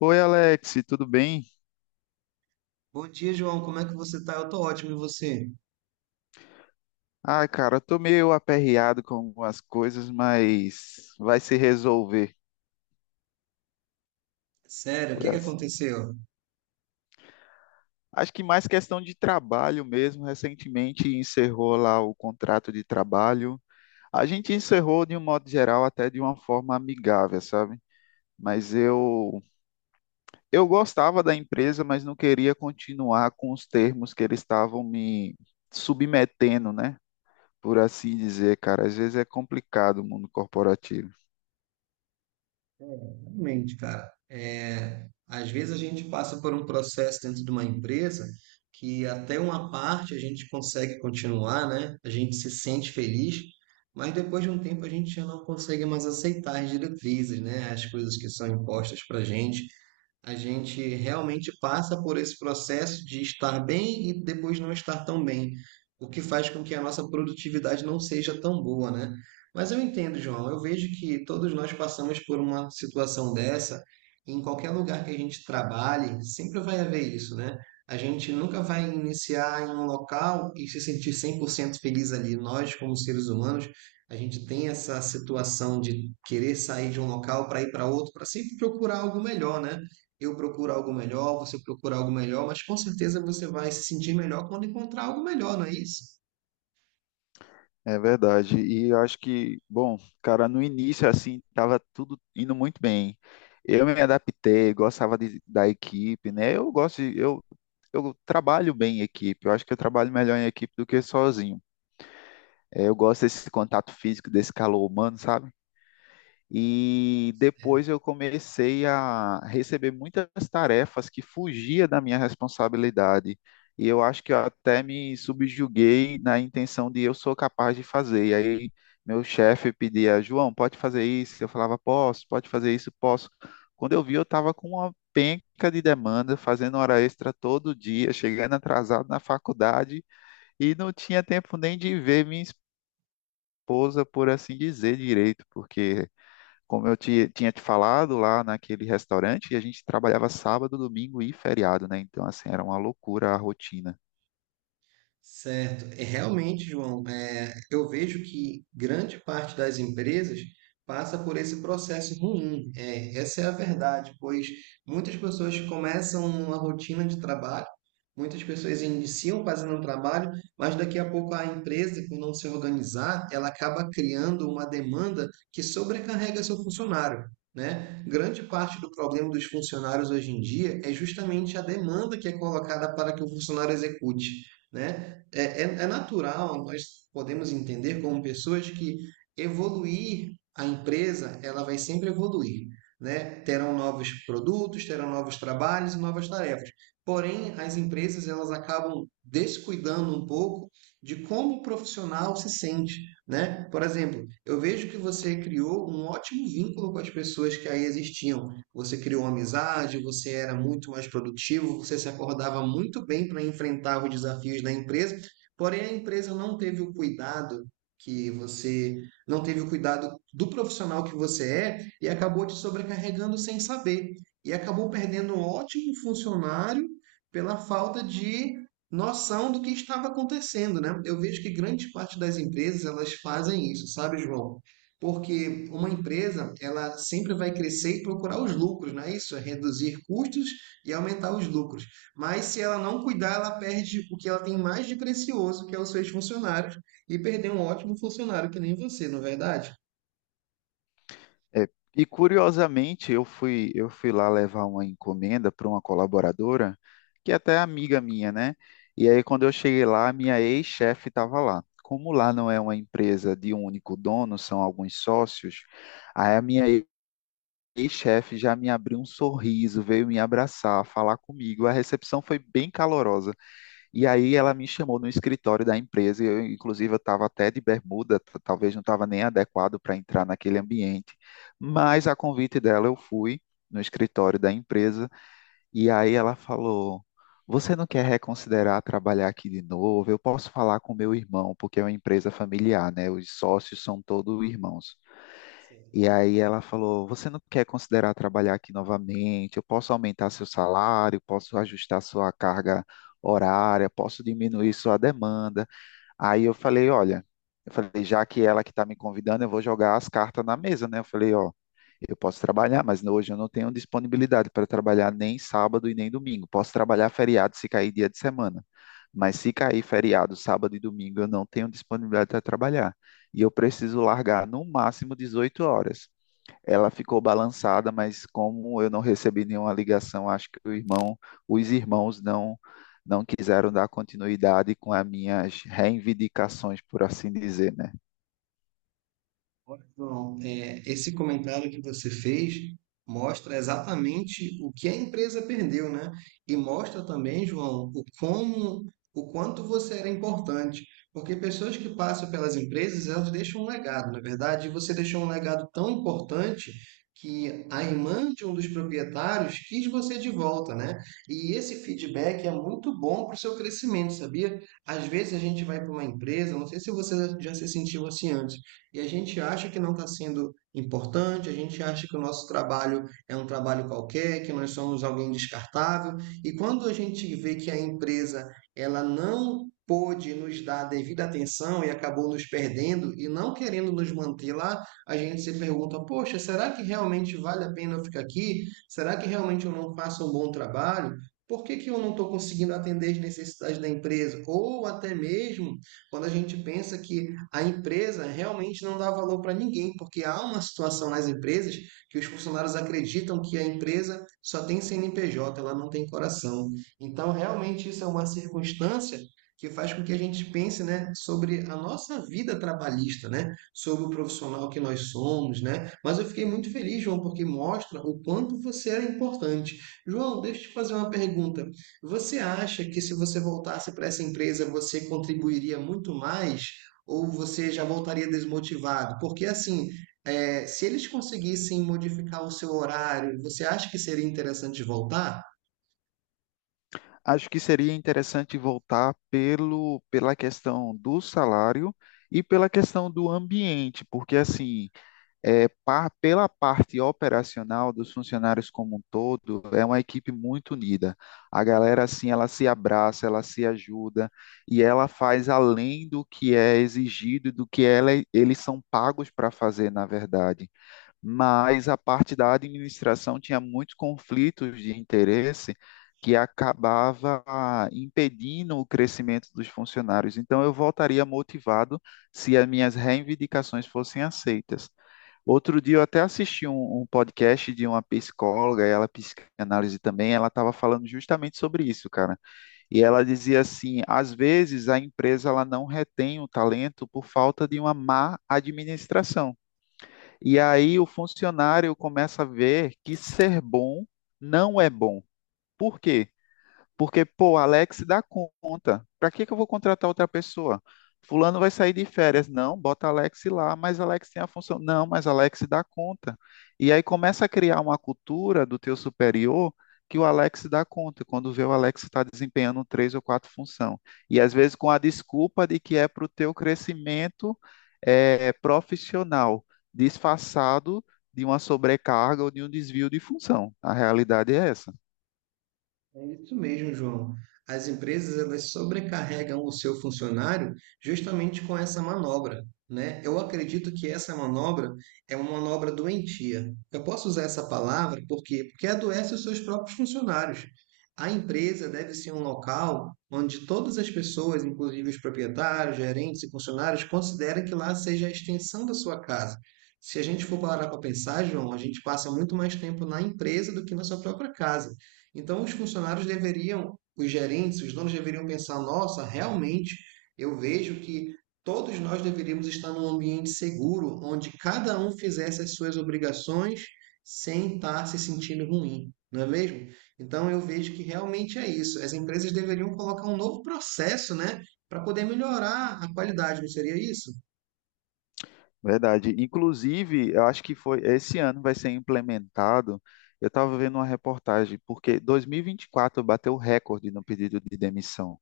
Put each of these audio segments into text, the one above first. Oi, Alex, tudo bem? Bom dia, João. Como é que você tá? Eu tô ótimo, e você? Ah, cara, eu tô meio aperreado com algumas coisas, mas vai se resolver Sério, o por que que assim. aconteceu? Acho que mais questão de trabalho mesmo. Recentemente encerrou lá o contrato de trabalho. A gente encerrou de um modo geral, até de uma forma amigável, sabe? Mas eu gostava da empresa, mas não queria continuar com os termos que eles estavam me submetendo, né? Por assim dizer, cara. Às vezes é complicado o mundo corporativo. Realmente, cara, é, às vezes a gente passa por um processo dentro de uma empresa que até uma parte a gente consegue continuar, né? A gente se sente feliz, mas depois de um tempo a gente já não consegue mais aceitar as diretrizes, né? As coisas que são impostas pra gente. A gente realmente passa por esse processo de estar bem e depois não estar tão bem, o que faz com que a nossa produtividade não seja tão boa, né? Mas eu entendo, João, eu vejo que todos nós passamos por uma situação dessa, e em qualquer lugar que a gente trabalhe, sempre vai haver isso, né? A gente nunca vai iniciar em um local e se sentir 100% feliz ali. Nós, como seres humanos, a gente tem essa situação de querer sair de um local para ir para outro, para sempre procurar algo melhor, né? Eu procuro algo melhor, você procura algo melhor, mas com certeza você vai se sentir melhor quando encontrar algo melhor, não é isso? É verdade. E eu acho que, bom, cara, no início, assim, tava tudo indo muito bem. Eu me adaptei, da equipe, né? Eu trabalho bem em equipe. Eu acho que eu trabalho melhor em equipe do que sozinho. É, eu gosto desse contato físico, desse calor humano, sabe? E depois eu comecei a receber muitas tarefas que fugia da minha responsabilidade. E eu acho que eu até me subjuguei na intenção de eu sou capaz de fazer. E aí meu chefe pedia: "João, pode fazer isso?" Eu falava: "Posso." "Pode fazer isso?" "Posso." Quando eu vi, eu estava com uma penca de demanda, fazendo hora extra todo dia, chegando atrasado na faculdade e não tinha tempo nem de ver minha esposa, por assim dizer, direito, porque como tinha te falado lá naquele restaurante, e a gente trabalhava sábado, domingo e feriado, né? Então, assim, era uma loucura a rotina. Certo. É, realmente, João, é, eu vejo que grande parte das empresas passa por esse processo ruim. É, essa é a verdade, pois muitas pessoas começam uma rotina de trabalho, muitas pessoas iniciam fazendo um trabalho, mas daqui a pouco a empresa, por não se organizar, ela acaba criando uma demanda que sobrecarrega seu funcionário. Né? Grande parte do problema dos funcionários hoje em dia é justamente a demanda que é colocada para que o funcionário execute, né? É natural, nós podemos entender como pessoas que evoluir a empresa, ela vai sempre evoluir, né? Terão novos produtos, terão novos trabalhos, e novas tarefas. Porém, as empresas elas acabam descuidando um pouco de como o profissional se sente, né? Por exemplo, eu vejo que você criou um ótimo vínculo com as pessoas que aí existiam. Você criou amizade, você era muito mais produtivo, você se acordava muito bem para enfrentar os desafios da empresa. Porém, a empresa não teve o cuidado que você não teve o cuidado do profissional que você é e acabou te sobrecarregando sem saber. E acabou perdendo um ótimo funcionário pela falta de noção do que estava acontecendo, né? Eu vejo que grande parte das empresas elas fazem isso, sabe, João? Porque uma empresa, ela sempre vai crescer e procurar os lucros, não é isso? É reduzir custos e aumentar os lucros. Mas se ela não cuidar, ela perde o que ela tem mais de precioso, que é os seus funcionários, e perder um ótimo funcionário que nem você, não é verdade? É, e curiosamente, eu fui lá levar uma encomenda para uma colaboradora, que até é amiga minha, né? E aí, quando eu cheguei lá, minha ex-chefe estava lá. Como lá não é uma empresa de um único dono, são alguns sócios, aí a minha ex-chefe já me abriu um sorriso, veio me abraçar, falar comigo. A recepção foi bem calorosa. E aí ela me chamou no escritório da empresa, e eu, inclusive eu estava até de bermuda, talvez não estava nem adequado para entrar naquele ambiente, mas a convite dela eu fui no escritório da empresa e aí ela falou: "Você não quer reconsiderar trabalhar aqui de novo? Eu posso falar com meu irmão, porque é uma empresa familiar, né? Os sócios são todos irmãos." E Sim. aí ela falou: "Você não quer considerar trabalhar aqui novamente? Eu posso aumentar seu salário, posso ajustar sua carga horária, posso diminuir sua demanda." Aí eu falei: "Olha", eu falei, já que ela que está me convidando, eu vou jogar as cartas na mesa, né? Eu falei: "Ó, eu posso trabalhar, mas hoje eu não tenho disponibilidade para trabalhar nem sábado e nem domingo. Posso trabalhar feriado se cair dia de semana. Mas se cair feriado, sábado e domingo, eu não tenho disponibilidade para trabalhar. E eu preciso largar no máximo 18 horas." Ela ficou balançada, mas como eu não recebi nenhuma ligação, acho que o irmão, os irmãos não quiseram dar continuidade com as minhas reivindicações, por assim dizer, né? Olha, João, é, esse comentário que você fez mostra exatamente o que a empresa perdeu, né? E mostra também, João, o como, o quanto você era importante. Porque pessoas que passam pelas empresas, elas deixam um legado, na verdade, e você deixou um legado tão importante que a irmã de um dos proprietários quis você de volta, né? E esse feedback é muito bom para o seu crescimento, sabia? Às vezes a gente vai para uma empresa, não sei se você já se sentiu assim antes, e a gente acha que não está sendo importante, a gente acha que o nosso trabalho é um trabalho qualquer, que nós somos alguém descartável, e quando a gente vê que a empresa ela não pôde nos dar a devida atenção e acabou nos perdendo e não querendo nos manter lá, a gente se pergunta: poxa, será que realmente vale a pena eu ficar aqui? Será que realmente eu não faço um bom trabalho? Por que, que eu não estou conseguindo atender as necessidades da empresa? Ou até mesmo quando a gente pensa que a empresa realmente não dá valor para ninguém, porque há uma situação nas empresas que os funcionários acreditam que a empresa só tem CNPJ, ela não tem coração. Então, realmente, isso é uma circunstância que faz com que a gente pense, né, sobre a nossa vida trabalhista, né, sobre o profissional que nós somos, né. Mas eu fiquei muito feliz, João, porque mostra o quanto você é importante. João, deixa eu te fazer uma pergunta. Você acha que se você voltasse para essa empresa, você contribuiria muito mais ou você já voltaria desmotivado? Porque assim, é, se eles conseguissem modificar o seu horário, você acha que seria interessante voltar? Acho que seria interessante voltar pelo, pela questão do salário e pela questão do ambiente, porque assim, é, pela parte operacional dos funcionários como um todo, é uma equipe muito unida. A galera, assim, ela se abraça, ela se ajuda e ela faz além do que é exigido e do que ela, eles são pagos para fazer, na verdade, mas a parte da administração tinha muitos conflitos de interesse que acabava impedindo o crescimento dos funcionários. Então, eu voltaria motivado se as minhas reivindicações fossem aceitas. Outro dia eu até assisti um podcast de uma psicóloga, ela é psicanálise também, ela estava falando justamente sobre isso, cara. E ela dizia assim, às vezes a empresa ela não retém o talento por falta de uma má administração. E aí o funcionário começa a ver que ser bom não é bom. Por quê? Porque, pô, Alex dá conta. Para que que eu vou contratar outra pessoa? Fulano vai sair de férias. Não, bota Alex lá, mas Alex tem a função. Não, mas Alex dá conta. E aí começa a criar uma cultura do teu superior que o Alex dá conta, quando vê o Alex está desempenhando três ou quatro funções. E às vezes com a desculpa de que é para o teu crescimento é, profissional, disfarçado de uma sobrecarga ou de um desvio de função. A realidade é essa. É isso mesmo, João. As empresas elas sobrecarregam o seu funcionário justamente com essa manobra, né? Eu acredito que essa manobra é uma manobra doentia. Eu posso usar essa palavra porque adoece os seus próprios funcionários. A empresa deve ser um local onde todas as pessoas, inclusive os proprietários, gerentes e funcionários, considerem que lá seja a extensão da sua casa. Se a gente for parar para pensar, João, a gente passa muito mais tempo na empresa do que na sua própria casa. Então, os funcionários deveriam, os gerentes, os donos deveriam pensar: nossa, realmente eu vejo que todos nós deveríamos estar num ambiente seguro, onde cada um fizesse as suas obrigações sem estar se sentindo ruim, não é mesmo? Então, eu vejo que realmente é isso. As empresas deveriam colocar um novo processo, né, para poder melhorar a qualidade, não seria isso? Verdade. Inclusive, eu acho que foi esse ano vai ser implementado. Eu estava vendo uma reportagem, porque 2024 bateu recorde no pedido de demissão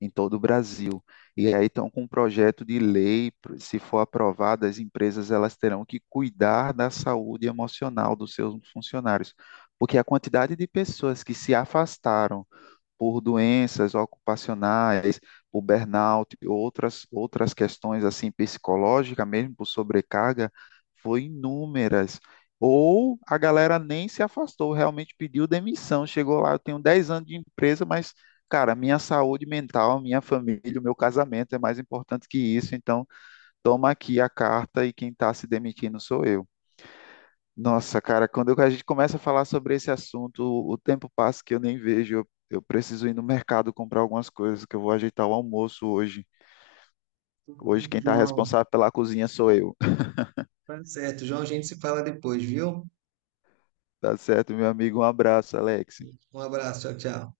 em todo o Brasil. E aí estão com um projeto de lei, se for aprovado, as empresas elas terão que cuidar da saúde emocional dos seus funcionários, porque a quantidade de pessoas que se afastaram por doenças ocupacionais, por burnout, outras questões assim psicológicas, mesmo por sobrecarga, foi inúmeras. Ou a galera nem se afastou, realmente pediu demissão, chegou lá, eu tenho 10 anos de empresa, mas, cara, minha saúde mental, minha família, o meu casamento é mais importante que isso, então toma aqui a carta e quem está se demitindo sou eu. Nossa, cara, a gente começa a falar sobre esse assunto, o tempo passa que eu nem vejo. Eu preciso ir no mercado comprar algumas coisas, que eu vou ajeitar o almoço hoje. Tudo Hoje bem, quem está João. responsável pela cozinha sou eu. Tá certo, João, a gente se fala depois, viu? Tá certo, meu amigo? Um abraço, Alex. Um abraço, tchau, tchau.